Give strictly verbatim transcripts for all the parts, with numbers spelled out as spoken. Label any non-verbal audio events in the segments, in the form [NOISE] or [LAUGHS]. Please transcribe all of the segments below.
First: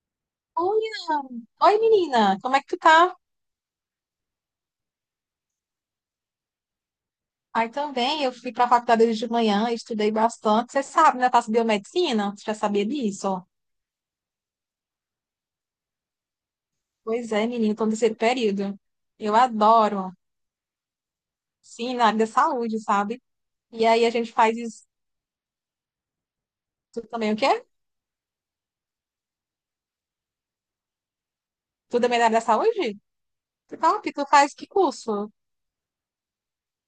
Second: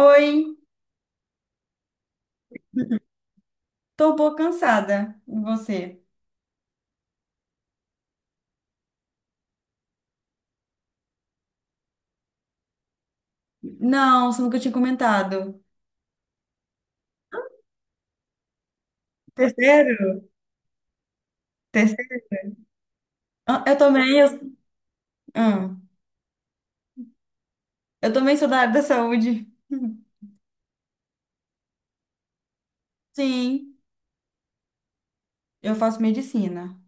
Oi, Olha! Oi, menina, como é que tu tá? tô um pouco cansada. E você? Aí também, eu fui pra faculdade hoje de manhã, estudei bastante. Você sabe, né? Eu faço biomedicina, você já sabia disso? Não, você nunca tinha comentado. Pois é, menina, tô no terceiro período. Eu adoro, Terceiro? sim, na área da Terceiro? saúde, sabe? Ah, Eu E aí a também, gente eu, faz isso ah, tu também, o quê? eu também sou da área da saúde. Tu também é da área da saúde? Sim, Que top, tu faz que curso? eu faço medicina.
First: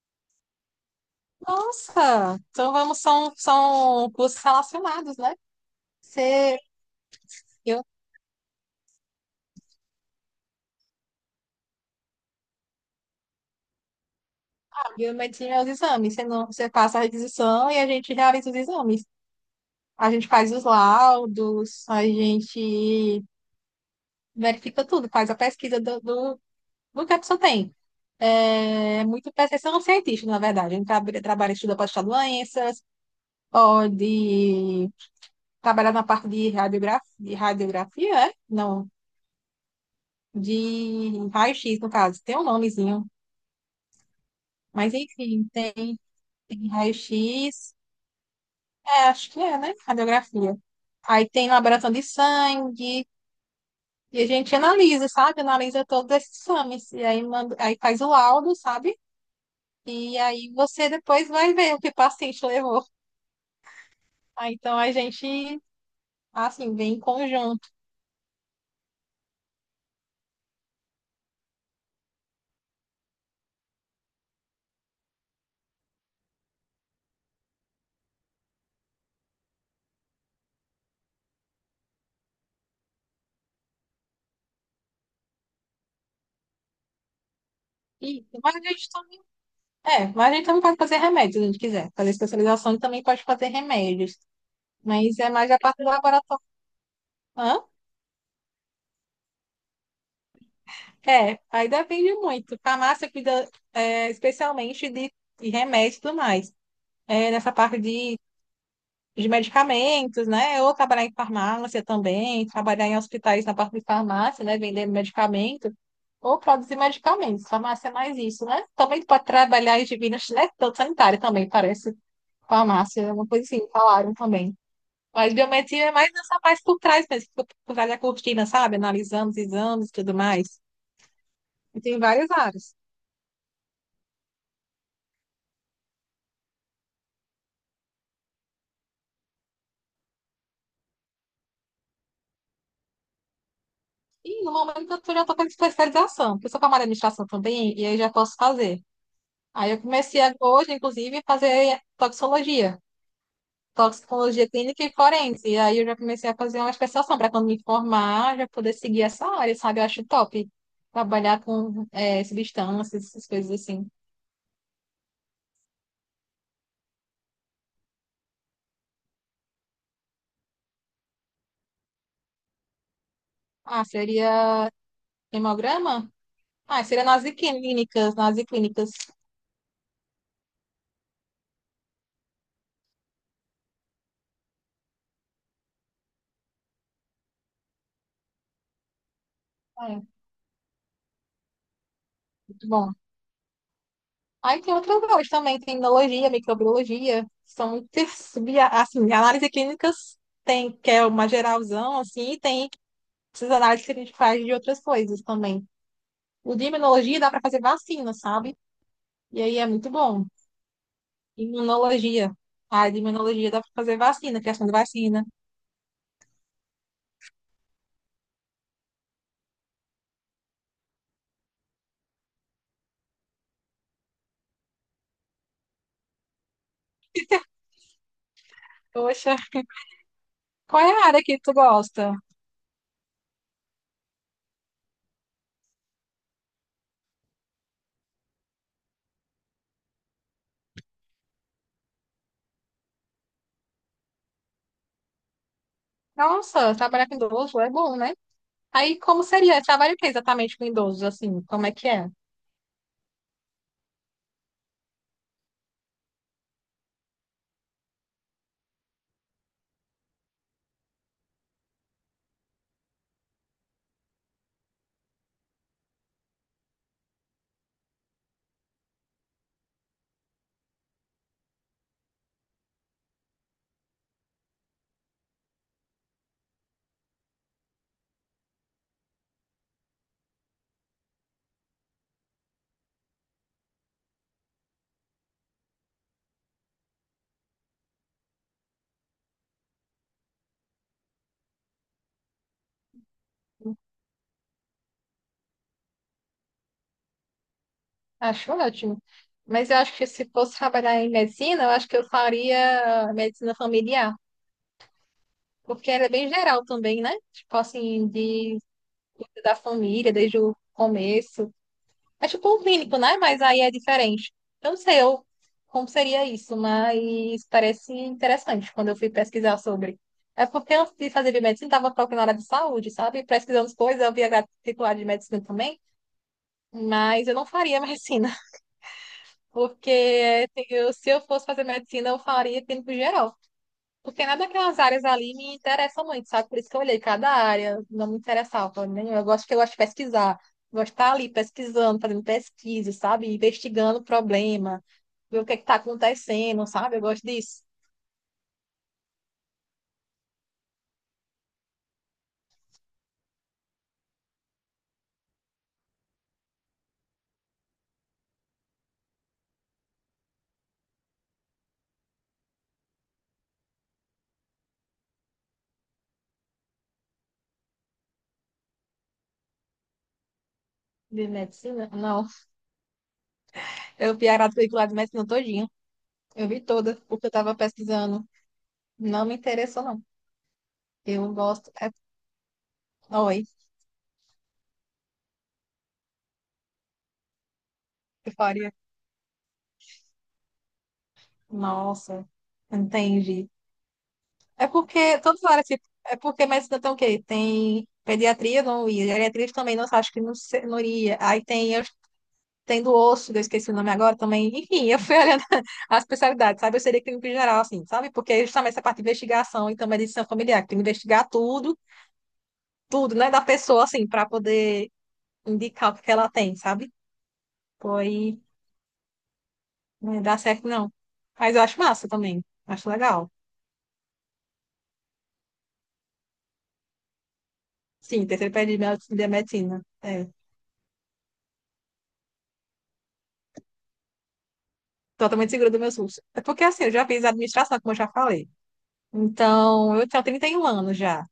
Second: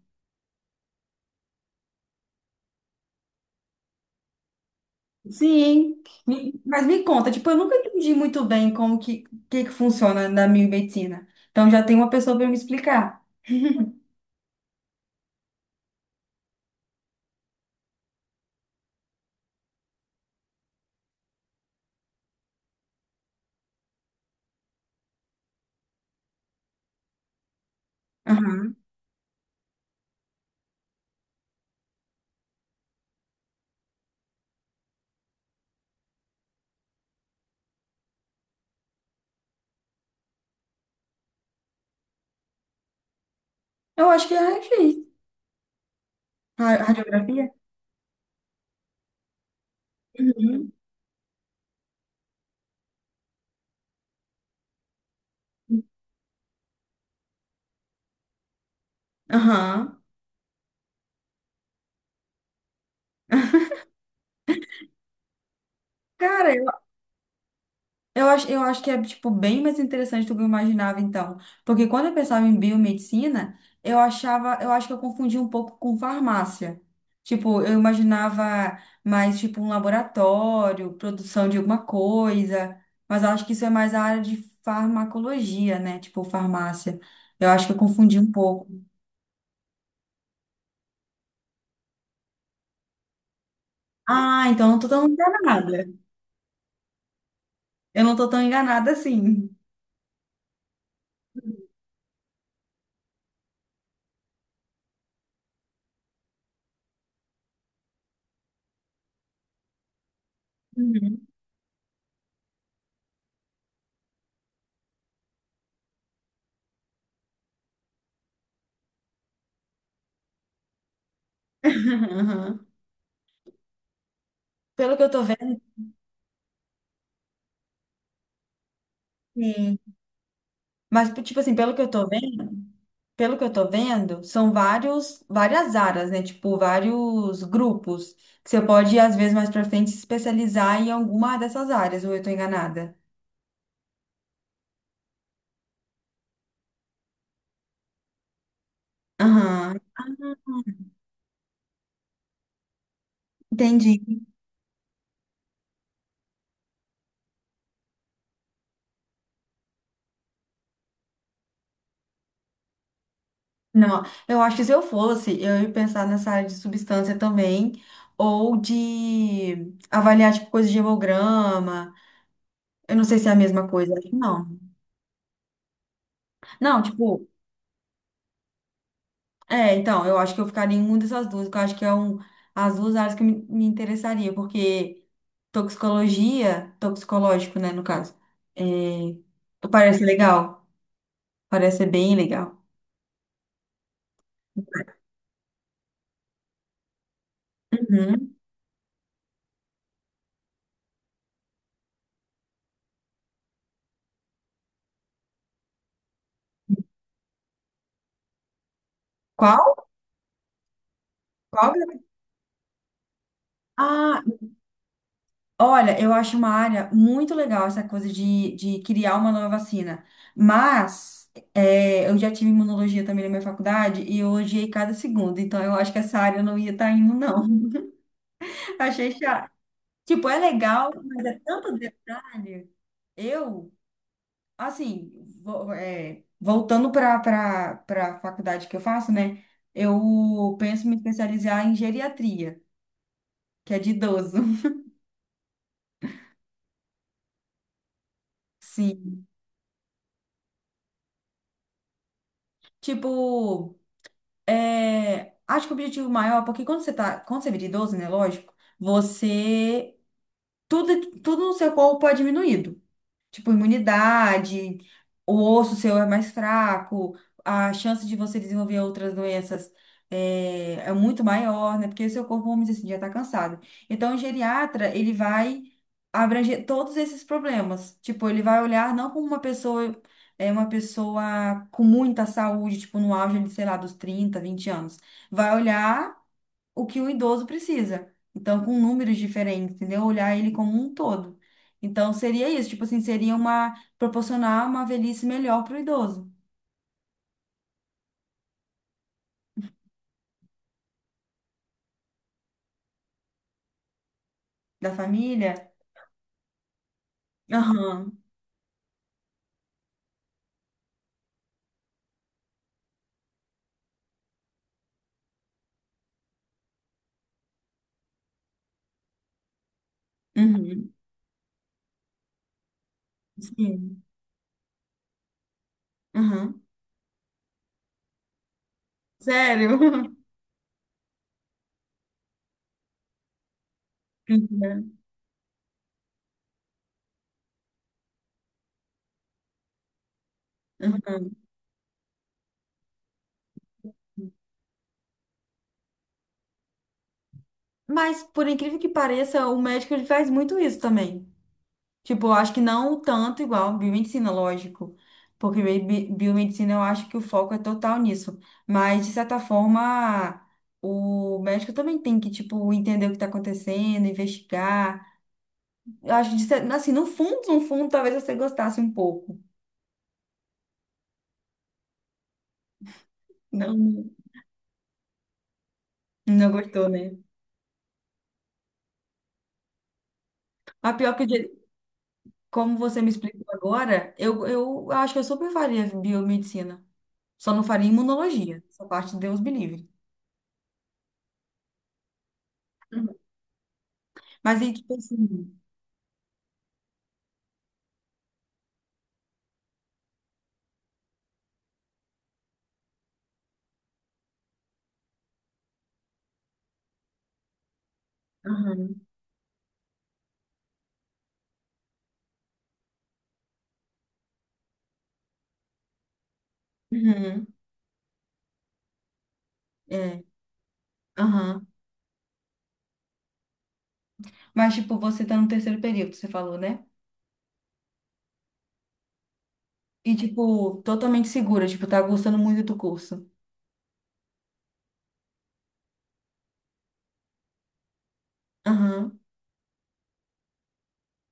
Nossa, então vamos, são, são cursos relacionados, né? Sim, Me- Você, mas me conta, tipo, eu nunca eu, entendi muito bem como que, que, que funciona na minha medicina. Então já tem uma pessoa para me explicar. biomedicina é os exames, você, não, você passa a requisição e a gente realiza os exames. A gente faz os laudos, a gente verifica tudo, faz a pesquisa do, do, do que a pessoa tem. É Aham. é muito percepção científica, na verdade. A gente trabalha, trabalha estuda para estudar doenças, pode trabalhar na parte de radiografia, de radiografia, é? Não, de raio-x, no caso. Tem um nomezinho. Eu acho que é Mas, raio-x. enfim, tem, tem Ra- Radiografia? raio-x, é, acho que é, né? Radiografia. Uhum. Aí tem laboração de sangue, e a gente analisa, sabe? Analisa todos esses exames. E aí, manda, aí faz o laudo, sabe? Aham. E aí você depois vai ver o que o paciente levou. [LAUGHS] Ah, então a gente, assim, Cara, vem em conjunto. Eu acho, eu acho que é, tipo, bem mais interessante do que eu imaginava, então. Porque quando eu pensava em biomedicina, eu achava, eu acho que eu confundia um pouco com farmácia. Tipo, eu imaginava mais, tipo, um laboratório, produção de alguma coisa. Mas eu acho que isso é mais a área de farmacologia, né? Tipo, farmácia. Eu acho que eu confundi E, um mas a pouco. gente também, é, mas a gente também pode fazer remédios, se a gente quiser. Fazer especialização e também pode fazer remédios. Ah, então eu não tô tão Mas é mais a parte enganada. do laboratório. Hã? Eu não tô tão enganada assim. É, aí depende muito. Farmácia cuida, é, especialmente de, de remédios e tudo mais. É, nessa parte de de medicamentos, né? Ou trabalhar em Uhum. farmácia também, trabalhar em hospitais na parte de farmácia, né? Vendendo medicamento, ou produzir medicamentos. Farmácia é mais isso, né? Também tu pode trabalhar em divinas, né? Tanto sanitária também, parece. [LAUGHS] Farmácia, é uma coisa assim, falaram também. Pelo que eu tô Mas vendo, biometria é mais nessa parte por trás mesmo, por por trás da cortina, sabe? Analisando os sim. exames e tudo mais. Mas, tipo tipo assim, pelo que E eu tem tô várias vendo, áreas. pelo que eu tô vendo, são vários, várias áreas, né? Tipo, vários grupos que você pode, às vezes, mais pra frente, se especializar em alguma dessas áreas, ou eu tô enganada? E no momento eu já estou com especialização, porque eu sou camarada de administração também, e aí já posso fazer. Aí Aham, eu comecei a- hoje, inclusive, a fazer toxicologia, entendi. toxicologia clínica e forense. E aí eu já comecei a fazer uma especialização para quando me formar, já poder seguir essa área, sabe? Eu acho top trabalhar com eh, substâncias, essas coisas assim. Não, eu acho que se eu fosse, eu ia pensar nessa área de substância também, ou de avaliar, tipo, coisa de hemograma. Eu não sei se é a mesma Ah, coisa, acho que não. seria hemograma? Não, Ah, seria nas tipo, clínicas, nas clínicas. é, então, eu acho que eu ficaria em uma dessas duas, que eu acho que é um, as duas áreas que me, me interessaria, porque toxicologia, toxicológico, né, no caso, é, parece É, legal, parece ser bem legal. muito bom. Aí tem outras áreas também, tem imunologia, microbiologia, são muitas, Uhum. sub- assim, análise clínicas tem, que é uma geralzão, assim, e tem essas análises que a gente faz de outras coisas também. O de imunologia dá para fazer vacina, sabe? E aí é Qual? muito bom. Qual? Que- é? Imunologia. A área de imunologia dá para fazer Ah, vacina, criação de vacina. olha, eu acho uma área muito legal essa coisa de, de criar uma nova vacina, mas é, eu já tive imunologia também na minha faculdade e eu odiei cada segundo, então eu acho que essa área eu não ia estar indo, não. [LAUGHS] Achei Poxa, chato. Tipo, é qual legal, é a área mas que é tu tanto gosta? detalhe. Eu, assim, vo- é, voltando para para a faculdade que eu faço, né? Eu penso me especializar em geriatria, que é de idoso. Nossa, trabalhar com idoso é bom, né? [LAUGHS] Aí como Sim. seria? Trabalha o que exatamente com idosos, assim? Como é que é? Tipo, é, acho que o objetivo maior, porque quando você tá, quando você vira idoso, né? Lógico, você. Tudo, tudo no seu corpo é diminuído. Tipo, imunidade, o osso seu é mais fraco, a chance de você desenvolver outras doenças é, é muito maior, né? Porque o seu corpo, vamos dizer assim, já está cansado. Então, o geriatra, ele vai abranger todos esses problemas. Tipo, ele vai olhar não como uma pessoa, é uma pessoa com muita saúde, tipo, no auge, de, sei lá, dos trinta, vinte anos. Vai olhar o que o idoso precisa. Então, com números diferentes, entendeu? Olhar ele como um todo. Então, seria isso, tipo assim, seria uma proporcionar uma velhice melhor para o idoso Acho ótimo. Mas eu acho que se fosse trabalhar em medicina, eu acho que eu faria medicina familiar, da família. porque ela é bem geral também, né? Tipo assim, Aham. de cuida da família desde o começo. É tipo um clínico, né? Mas aí é diferente. Eu não sei eu, como seria isso, mas parece interessante quando eu fui pesquisar sobre. É porque Uhum. antes de fazer biomedicina, estava procurando área de saúde, sabe? Pesquisando as coisas, Sim. eu via grade titular de medicina também, Aham. mas eu não faria medicina, [LAUGHS] Sério? [LAUGHS] porque assim, eu- se eu fosse fazer medicina, eu faria clínico geral. Porque nada daquelas Uhum. áreas ali me interessa muito, sabe? Por isso que eu olhei cada área, não me interessava, né? Eu gosto que eu gosto de pesquisar, gosto de estar ali Uhum. pesquisando, fazendo pesquisa, sabe? Investigando o problema, ver o que está acontecendo, sabe? Eu gosto disso. Mas, por incrível que pareça, o médico ele faz muito isso também. Tipo, eu acho que não tanto igual biomedicina, lógico. Porque bi- bi- biomedicina eu acho que o foco é total nisso. Mas, de certa forma, o médico também tem que, tipo, entender o que está acontecendo, investigar. Eu acho que, de cer- assim, no fundo, no fundo, talvez você gostasse um pouco. De medicina? Não. Não, Eu vi a quadrícula de medicina todinha. Eu não vi gostou, toda, né? porque eu estava pesquisando. Não me interessou, não. A pior que, o Eu jeito- gosto. É... como você me explicou Oi, agora, eu, eu acho que eu super faria biomedicina. Só não faria eu imunologia. faria. Essa parte, Deus me livre. Nossa, entendi. Mas É aí, tipo porque todas as assim. áreas, tipo, é porque medicina tem o quê? Tem pediatria, não ia. Geriatria também, não acho que não, se- não iria. Aí tem, eu, tem do osso, que eu esqueci o nome agora também. Enfim, eu fui [LAUGHS] olhando as especialidades, sabe? Eu seria clínico em geral, assim, sabe? Porque é justamente essa parte Aham. de investigação e também de medicina familiar, que tem que investigar tudo, tudo, né, da pessoa, assim, para poder indicar o que que ela tem, sabe? Uhum. Pois não É, dá certo, não. Mas eu aham. acho massa também. Acho legal. Mas, tipo, você tá no terceiro período, você falou, né? Sim, terceiro período de med- de medicina. E, É. tipo, totalmente segura, tipo, tá gostando muito do curso. Totalmente segura dos meus custos. É porque assim, eu já fiz administração, como eu já falei. Aham. Então, eu tenho trinta e um anos já.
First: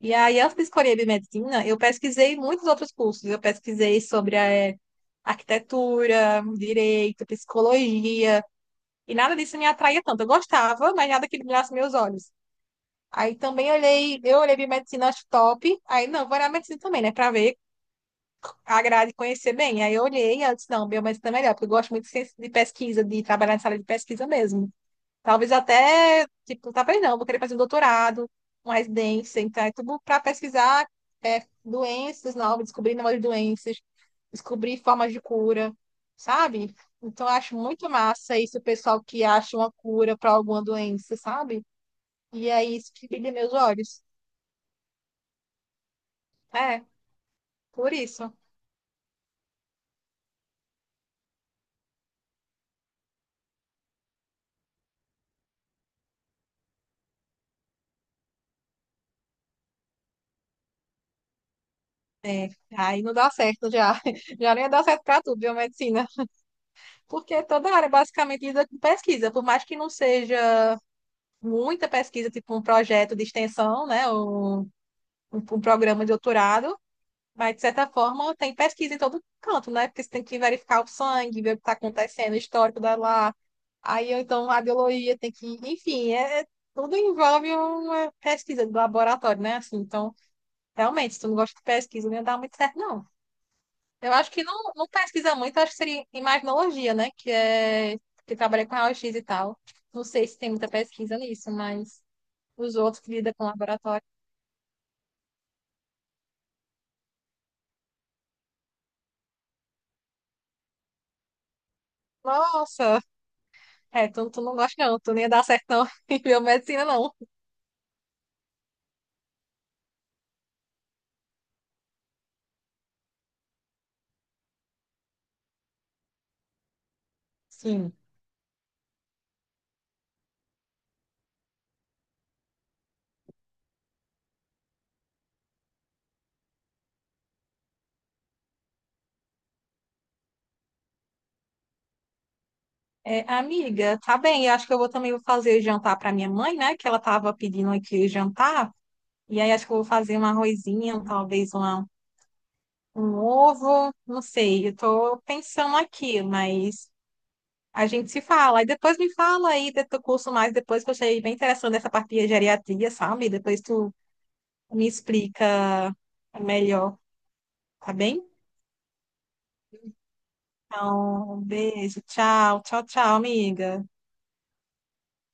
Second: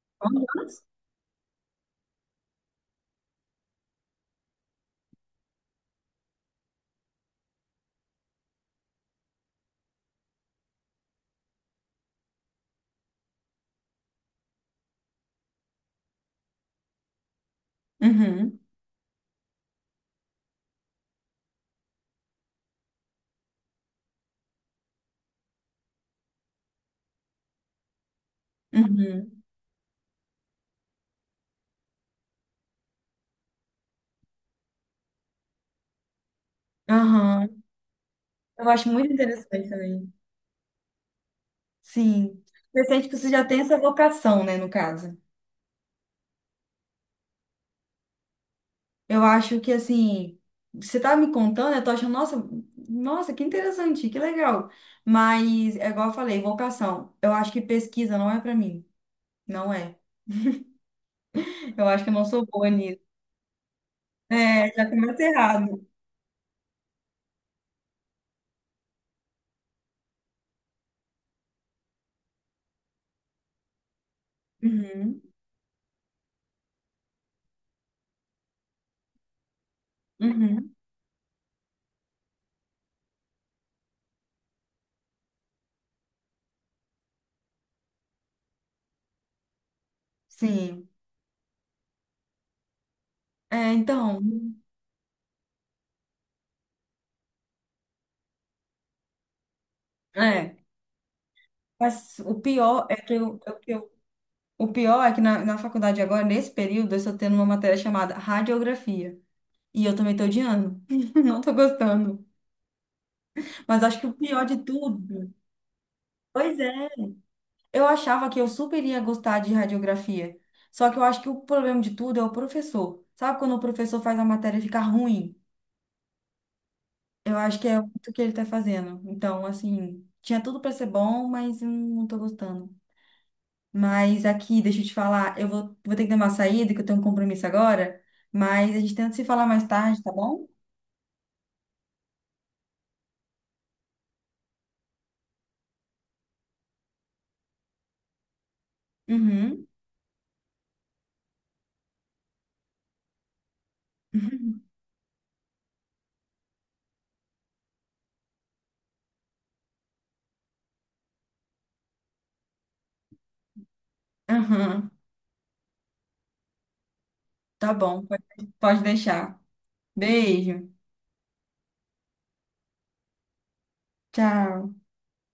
E aí, antes de Honras? escolher a biomedicina, eu pesquisei muitos outros cursos. Eu pesquisei sobre eh, arquitetura, direito, psicologia, e nada disso me atraía tanto. Eu gostava, mas nada que brilhasse meus olhos. Aí também olhei, eu olhei biomedicina, acho top. Aí, não, vou olhar medicina também, né, para ver Uhum. a grade e conhecer bem. Aí eu olhei e eu disse, não, biomedicina é melhor, porque eu gosto muito de ciência- de pesquisa, de trabalhar na sala de pesquisa mesmo. Talvez até, tipo, talvez não, vou querer fazer um doutorado, uma residência, Uhum. então é tudo para pesquisar é, doenças novas, descobrir novas doenças, descobrir formas de cura, sabe? Então eu Aham. acho muito massa isso, o Eu acho pessoal muito que acha interessante uma também. cura para alguma doença, sabe? Sim. E é Você isso sente que que você brilha já meus tem essa olhos. vocação, né, no caso. É, por isso. Eu acho que, assim, você tá me contando, eu tô achando, nossa, nossa, que interessante, que legal. Mas, é igual eu falei, vocação. Eu acho que pesquisa não é pra mim. Não é. Eu acho que eu não sou boa nisso. Aí não dá certo já. [LAUGHS] Já não ia É, dar já certo começa para tudo, errado. biomedicina. Porque toda área basicamente lida com pesquisa, por mais que não seja muita pesquisa, tipo um projeto de extensão, né? Um, um, Uhum, um programa de doutorado, mas de certa forma tem pesquisa em todo canto, né? Porque você tem que uhum, verificar o sangue, ver o que está acontecendo, o histórico da lá. Aí ou então a biologia tem que, enfim, é, é, tudo envolve uma pesquisa de laboratório, né? Assim, então, sim. realmente, se tu não gosta de pesquisa, não ia dar muito certo, não. É, Eu então, acho que não, não pesquisa muito, acho que seria imaginologia, né? Que é que trabalha com raio-x e tal. Não sei se tem é. muita pesquisa nisso, mas Mas o os pior é outros que que lidam eu, com eu- que eu- laboratório. o pior é que na, na faculdade agora, nesse período, eu estou tendo uma matéria chamada radiografia. E eu também estou odiando. [LAUGHS] Não estou gostando. Nossa, Mas acho que é, o tu, tu pior não de gosta não, tu nem ia tudo. dar certo não [LAUGHS] em Pois biomedicina é. não. Eu achava que eu super ia gostar de radiografia. Só que eu acho que o problema de tudo é o professor. Sabe quando o professor faz a matéria ficar ruim? Eu acho que é Sim. muito o que ele tá fazendo. Então, assim, tinha tudo pra ser bom, mas eu não tô gostando. Mas aqui, deixa eu te falar, eu vou, vou ter que dar uma saída, que eu tenho um compromisso agora, mas a gente tenta se falar mais tarde, tá bom? É, amiga, tá bem, eu acho que eu vou também vou fazer jantar para minha mãe, né, que ela tava pedindo aqui jantar, e aí acho Uhum. que eu vou fazer um arrozinho, talvez uma, um ovo, não sei, eu [LAUGHS] tô pensando aqui, mas a gente se fala, e depois me fala aí do teu curso mais, depois que eu achei bem interessante essa parte de geriatria, sabe, depois tu me Uhum. explica melhor, Tá tá bom, bem? pode, pode deixar. Beijo. Então, um beijo. Tchau, tchau, tchau, amiga. Tchau.